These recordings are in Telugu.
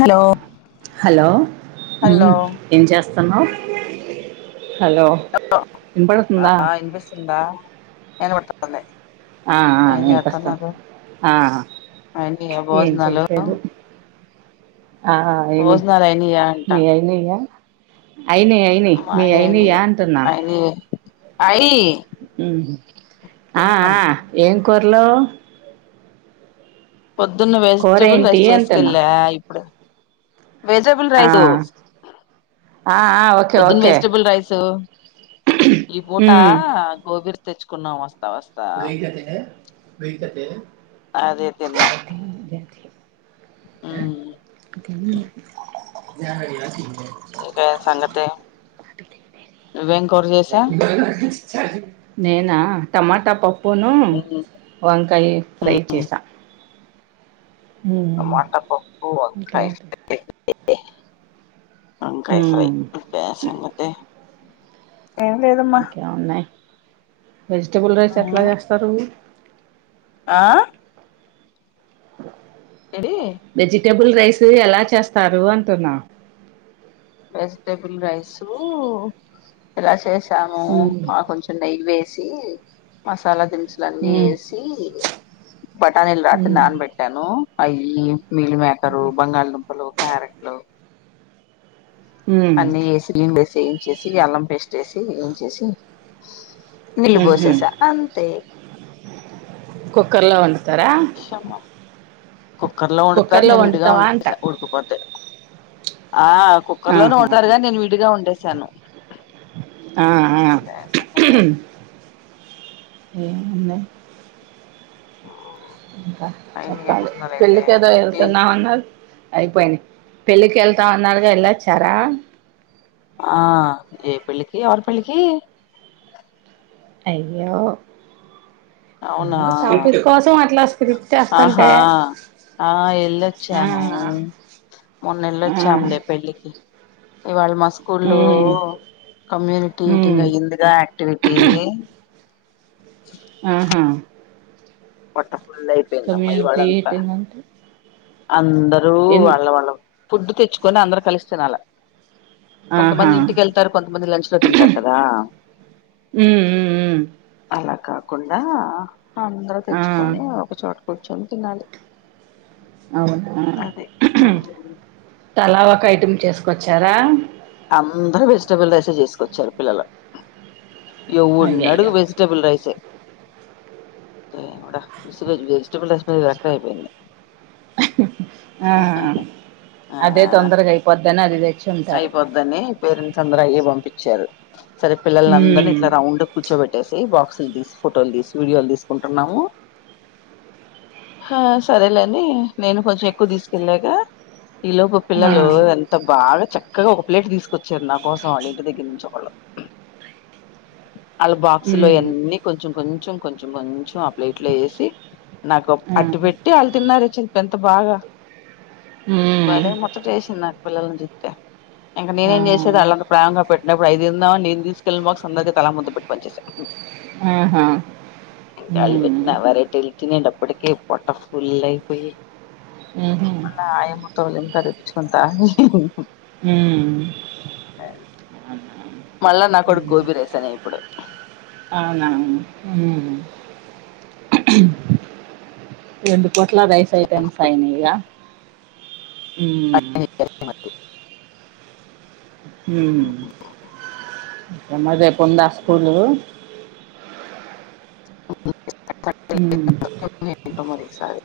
హలో హలో హలో ఏం చేస్తున్నావు హలో ఆ వినపడుతుందా ఆ ఇనిపిస్తుందా ఆ ఆ ఏం వినిపిస్తుంది చేస్తున్నారు ఆ అయినయా ఏం భోజనాలు చేయట్లేదు ఆ ఆ ఏని భోజనాలు అయినయా అంట మీఅయినేనా అయినై అయినై మీ అయినాయా అంటున్నా అయినై హ్మ్ ఆ ఆ ఏం కుర్లు పొద్దున్న కూర వెజిటబుల్ ఏంటి రైస్ అంటున్నా చేసుకెళ్ళా ఇప్పుడు వెజిటబుల్ ఆ, రైస్ ఆ, ఆ, ఓకే పొద్దున్ ఓకే వెజిటబుల్ రైస్ ఉమ్, తెచ్చుకున్నాం వస్తా వస్తా అదే తిన్నాం అది మ్ అది మి ఏంటి సంగతే నేనా టమాటా పప్పు ప్పును వంకాయ ఫ్రై చేసా ఉమ్, టమాట పప్పు ఇంకా వంకాయ ఏంటి వంకాయ ఫ్రై ఉమ్, ఇదా సంగతి ఏం లేదమ్మా ఇంకేం ఉన్నాయి వెజిటబుల్ రైస్ ఎట్లా చేస్తారు ఆ ఎది టేబుల్ రైస్ ఎలా చేస్తారు అంటున్నా వెజిటబుల్ రైస్ ఎలా చేసా తాము ఉమ్ ఆ కొంచం నెయ్యి వేసి మసాలా ది అసలన్నీ ఉమ్ వేసి బఠానీలు రాత్రి నానబెట్టాను అవి మిల్ మేకరు, బంగాళదుంపలు, క్యారెట్లు. ఉమ్ అన్నీ వేసి, లిం [unintelligible] సి ఏంచేసి అల్లం పేస్ట్ వేసి ఏంచేసి. ఉహు నీళ్లుబోసేసా అంతే. క్కర్లో వండుతారా? కుక్కర్ లో వండుతారు కుక్కర్లో నేను విడిగా వండుతావా అంట వండేసా ఉడుకుపోద్ది. ఆ కుక్కర్ లోనే ఆహా వోడారు గాని నేను విడిగా వండేసాను. ఆ ఆ గ్యాస్ ఏ అంతే [unintelligible] ది. ఇంకా అయన్ని చెప్పాలి చెప్పుతున్నారు అయితే పెళ్లికేదో క్లీన్ వెళ్తున్నామన్నారు. అయిపోయింది పెళ్లికి వెళ్తామన్నారుగా వెళ్ళొచ్చారా? ఆ ఏ పెళ్ళికి ఎవరి పెళ్ళికి? అయ్యో అవునా ఎదో టాపిక్ కోసం అట్లా స్క్రిప్ట్ వేస్తంటే. ఆహా ఆ ఎళ్ళొచ్చాను, ఆ మొన్నెళ్ళొచ్చాములే పెళ్ళికి. ఇవాలి మాస్ స్కూల్లో ఉమ్ హ్మ్. కమ్యూనిటీటింగ్ అయ్యిందిగా యాక్టివిటీ. ఆహా! పొట్ట ఫుల్ అయిపోయిందమ్మ కమ్యూనిటీ ఇవాళ్లంతా. ఈటింగ్ అంటే అందరూ ఎన్ని వాళ్ళ, వాళ్ళ ఫుడ్ తెచ్చుకొని అందరు కలిసి తినాలా. ఆహా! కొంతమంది ఇంటికెళ్తారు, కొంతమంది లంచ్ లో తింటారు కదా! హ్మ్. హ్మ్. హ్మ్. అలా కాకుండా అన్ ఆ! కొని ఒకచోట కూర్చొని తినాలి. అవునా, అదే అవును తలా ఒక ఐటమ్ చేసుకొచ్చారా? అందరు వెజిటబుల్ రైస్ ఏ చేసుకొచ్చారు పిల్లలు. ఎవడ్నాడుగు అయ్యయ్యో! వెజిటబుల్ రైసెయ్ దేవుడా. విస్గేజ్ వెజిటేబుల్ రైస్ పైన విరకతి అయిపోయింది. ఆ ఆ అదే తొందరగా అయిపోద్దని అది తెచ్చి ఉంటారు. పోద్దని పేరెంట్స్ అందరు అయ్యే పంపించారు. సరే పిల్లనందర్నీ హ్మ్. ఇట్లా రౌండ్ కూర్చోబెట్టేసి బాక్స్. [unintelligible] తీస్, ఫోటోలు తీస్, వీడియోల్ తీసుకుంటన్నాము. హా సరేలే అని నేను కొంచెం ఎక్కువ తీసుకెళ్ళాగా. ఈ లోపు ఆ! పిల్లలు ఎంత బాగా చక్కగా ఒక ప్లేట్ తీసుకొచ్చారు, నా కోసం వాళ్ళు ఇంటి దగ్గర నుంచి ఒకళ్ళు. వాళ్ళ బాక్స్ లో హ్మ్. అన్నీ కొంచెం, కొంచెం, కొంచెం, కొంచెం ఆ ప్లేట్లో ఏసీ నాకు ఆ! అట్టి పెట్టి వాళ్ళు తిన్నారు చేపెంత బాగా! హ్మ్. భలే ముచ్చటేసింది నాకు పిల్లల్ని చూస్తే. ఇంకా ఆ! నేనేం చేసేది ఆళ్లంతా ప్రేమగా పెట్టినప్పుడు అయి తిందామని నేను తీస్. పిల్లన్ బాక్స్ అందరికీ తల ముద్ద పెట్టి పంచేసా. ఆహా! హ్మ్. [unintelligible] వెరైటీలు తినేటప్. ఇప్పటికే పొట్ట ఫుల్ అయిపోయి, హుహు. మళ్ళ ఆయమ్మతో లిమ్కా తెప్పించుకున్. తాగి. హు మళ్ళా నా కొడుకు గోబీ రైస్ అనే ఇప్పుడు అవున హు అవున. హు రెండు పూట్ల రైస్ ఐటెమ్స్ అయినయిగా. ఉ హు [unintelligible] రేపు ఉందా స్కూల్? [inaudible] ఈసారి.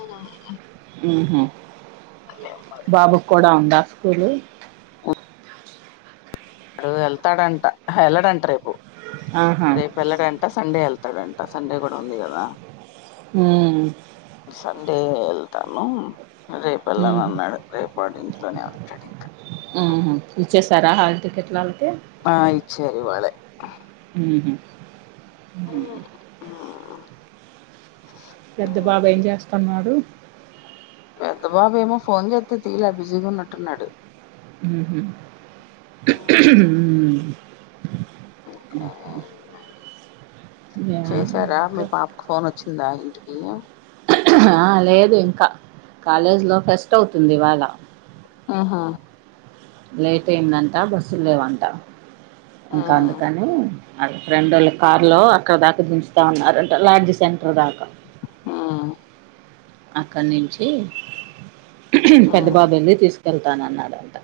[inaudible] ఉహు బాబుకు కూడా ఉందా స్కూలు. అడు వెల్తాడాంట, ఎల్డంట రేపు, ఆహా రేపు ఎల్డంట సండే ఎల్. ళ్తాడంట సండే కూడా ఉంది కదా? ఉ సండే వెళ్తాను రేప వెళ్లాన ఉమ్హు, అన్నాడు రేపు వాడు ఇంట్లోనే ఉంటాడు ఇంకా ఇచ్చారా హల్టికెట్లాలకు ఆ ఇచ్చరి ఇవాలే హ పెద్ద బాబు ఏం చేస్తున్నాడు పెద్ద బాబు ఏమో ఫోన్ చేతే తీయలే బిజీగా ఉన్నట్టున్నాడు ఉమ్ అ చేసారా మీ పాపకు ఫోన్ వచ్చిందా ఇంటికి లేదు ఇంకా కాలేజీలో ఫెస్ట్ అవుతుంది ఇవాళ ఆహా లేట్ అయిందంట బస్సు లేవంట ఆ ఇంకా అందుకని అ ఫ్రెండ్ వాళ్ళ కార్ లో అక్కడ దాకా దించుట అన్నారు అంటే లార్జ్ సెంటర్ దాకా ఆ అక్కడి నుంచి ఆ పెద్ద బాబు వెళ్ళి తీసుకెళ్తాన అన్నాడంట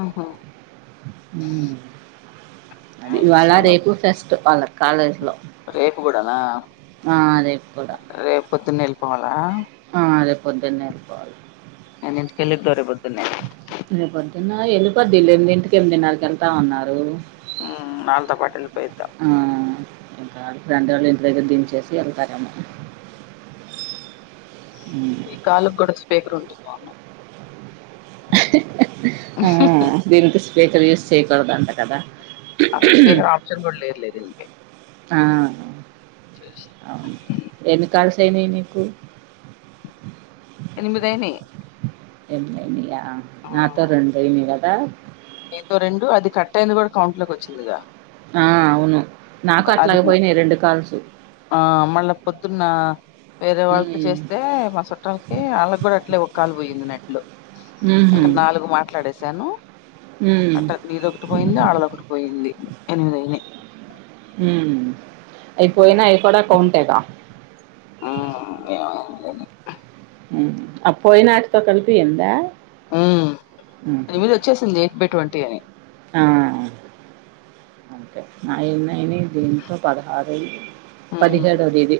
ఆహా అది ఇవాళ రేపు ఫెస్ట్ వాళ్ళ కాలేజ్ రేపు కూడానా రేపు కూడా రేపు పొద్దున్న వెళ్ళిపోవాలా ఆ అదే పొందున్న వేల్ పోవాలి ఎన్నింటికెళ్ళిద్దో రేపు పొద్దున్న వెళ్ళిపోద్దు ఎనిమిదింటికి ఎమిదిన్నరకి వెళ్తామన్నారు వాళ్లతో పాట్ వెళ్లి పోయిద వాళ్ల ఫ్రెండ్ వోల ఇంటి దగ్గర దించేసి వెళ్తార ఏమో ఈ కాల గుడ స్పీకర్ బాగున్ను దీనికి స్పీకర్ యూస్ చేయకూడదు అంట కదా అసలు స్పీకర్ ఆప్షన్ గుడ లేదు లే దినికి ఆ అవును ఎన్ని కాల్ అయినయ్ నీకు ఎనిమిదైనై ఎమైదనియా నాతో రెండైనయి కదా నీతో రెండు అది కట్ అయింది కూడా కౌంట్ లోకి వచ్చిందిగా ఆ అవును నాకు అది ము- అట్లాగెపోయినాయి రెండు కాల్సు ఆ మళ్ళా పొద్దున్న వేరే వాళ్ళకి ఉమ్ చేస్తే మా చుట్టాలకి వాళ్ళకి కూడా అట్లే ఒక్కాలు పోయిందిన్నెట్లొ ఉహు ఇంకా నాలుగు మాట్లాడు డేశాను ఉమ్ అట్ట నీదొ ఒకటి పోయింది ఎనిమిదైనై ఉమ్ అవి పోయినా కూడా కౌంటేగ ఉమ్ ఏమో అది అ పోయి నాటితో కలిపి ఎంత ఉ ఎనిమిది వచ్చేసింది యైట్ బై టొన్టి అని ఆ ఒకె నాయి ఎన్నైయి దీనితో పదహారు అయినై ఉమ్, పదిహేడో దిదీ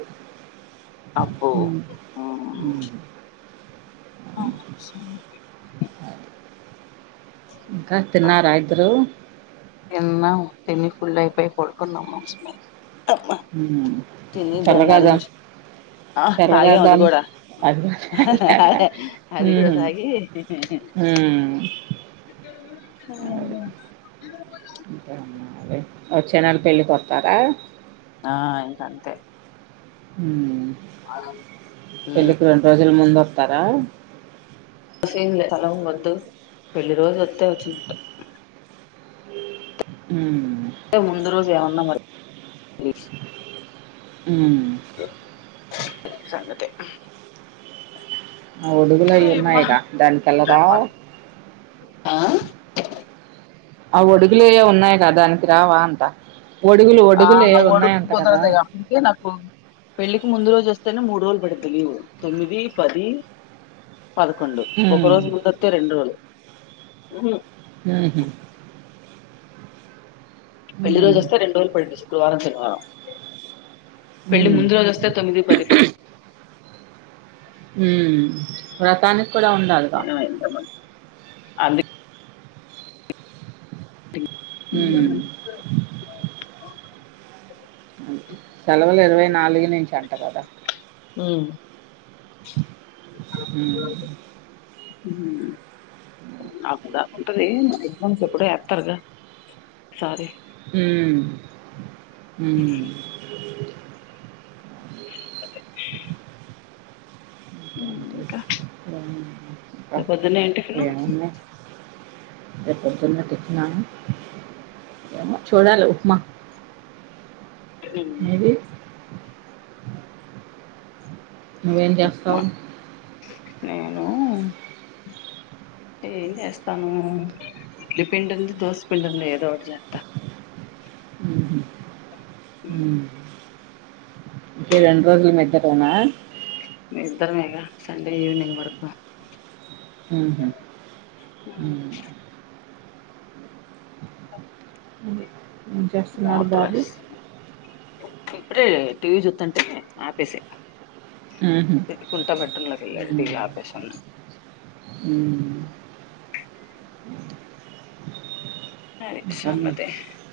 అబ్బో ఉమ్ ఉమ్, సంగతి. అ ఇంకా తిన్నారా ఇదరు తిన్నాం తిని ఫుల్ అయిపోయి పడుకున్నము మంచె అమ్మా ఉమ్ తిని దాన్ని చల్లగా దా అరిగించు ఆ తగే అది కూడా ఉ అదే, ఉమ్ అది కూడా తాగి [inaudible] [unintelligible] అంతే అ అదే వచ్చే నళ పెళ్ళికొస్తారా ఆ ఇంకంతే ఉమ్ [inaudible] జల ముందతారా లే స్లం వద్దు పెళ్లి రోజు వత్తే వచ్చినట్ట ఉమ్ ముందు రోజు ఏమన్నా మరి ఉమ్ సంగతే ఆ ఒడుగులు అయి అయమ్మా ఉన్నాయిగా దానినికిలా రా ఆ ఒడుగులెవొ ఉన్నాయి కదా దానికి రావా అంట ఒడుగులు ఆ ఒడుగులు ఏయో అడుగు ఉన్నాయంట కదా పోదడదు అప్పటికే నాకు పెళ్ళికి ముందు రోజు వస్తేనే మూడు పడతు తొమ్మిది పది పదకొండు ఒక ఉమ్ రోజు ముందతే రెండు రోజులు ఆ ఉమ్ పెళ్లి ఉమ్ రోజు వస్తే రెండు రోజులు పడింది శుక్రవారం శనివారం పెళ్లి ఉమ్ ముందు రోజస్తే తొమ్మిది పదిపా వ్రతానికి కూడా ఉండాలిగా ఏ ఎంత మ అది ఉమ్ సెలవులు ఇరవై నాలుగు నుంచి అంట కదా ఉమ్ ఉమ్ నాదా ఉంటుంది ఎగ్జామ్స్ ఎప్పుడూ ఉమ్ ఉ అదే ఇంకేంటి? ఇంకా ఉమ్, ఇంకా రే పొద్దున్నే ఏమ్ టిఫెన్ రే పొద్దున్న టిఫెన్ ఆ ఏమో చూడాల ఉప్మా మీది నువ్వేం ఉప్మా చేస్తావ్ [unintelligible] ఏమ్ చేస్తాను ఇడ్లీ పిండి ఉంది దోశ పిండి ఉంది ఏదో ఒకటి చేత్తా [inaudible] ఈ రెండ్రోజలు మతురనా ఇద్దర మేగా సండే ఈవినింగ్ వరకు ఆహా అదే ఏం చేస్తున్నాడు మోటర్ బాబు వేస్తాను ఇప్పుడే టీవి చూత్తంటే ఆపేసా [inaudible] ఉహు, హమ్ అది సంగతే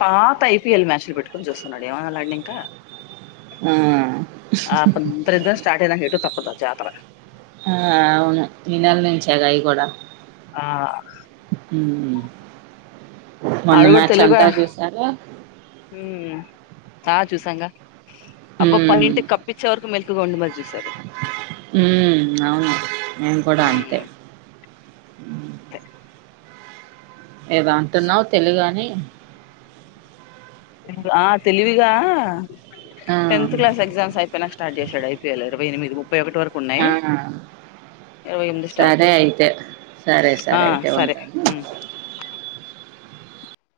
పాత ఐపీఎల్ మ్యాచ్లు పెట్టుకొని చూస్తున్నాడు ఏమనాలాడిని ఇంకా ఆ, ఆ పంత్ర దిన స్టార్ట్ అయ్యాక ఎటు తప్పదు జాతర ఆ అవును ఈ నెల నుంచే గా అయ్యి కూడా ఆ హమ్ మొన్న ఆవిడ కూడా మ్యాచ్ తెలుగా అంతా చూసారు ఉమ్ ఆ చూసాంగా అబ్బా పన్నంటి కప్పించవరకు మెల్కు ఉండు మరి చూశారు హమ్ అవును మేము కూడా అంతే [unintelligible] ఏదో అంటున్నావు తెలుగ అని ఆ తెలివిగా ఆ టెన్త్ క్లాస్ ఎగ్జామ్స్ అయిపోయినాక స్టార్ట్ చేశాడు ఐపీఎల్ ఇరవై ఎనిమిది ముప్పై ఒకటి వరకు ఉన్నాయి ఆ ఇరవై ఎనిమిది స్టార్ట్ సరే చేసారు అయితే సరే ఆ సరే అయితే సరే ఉంటాను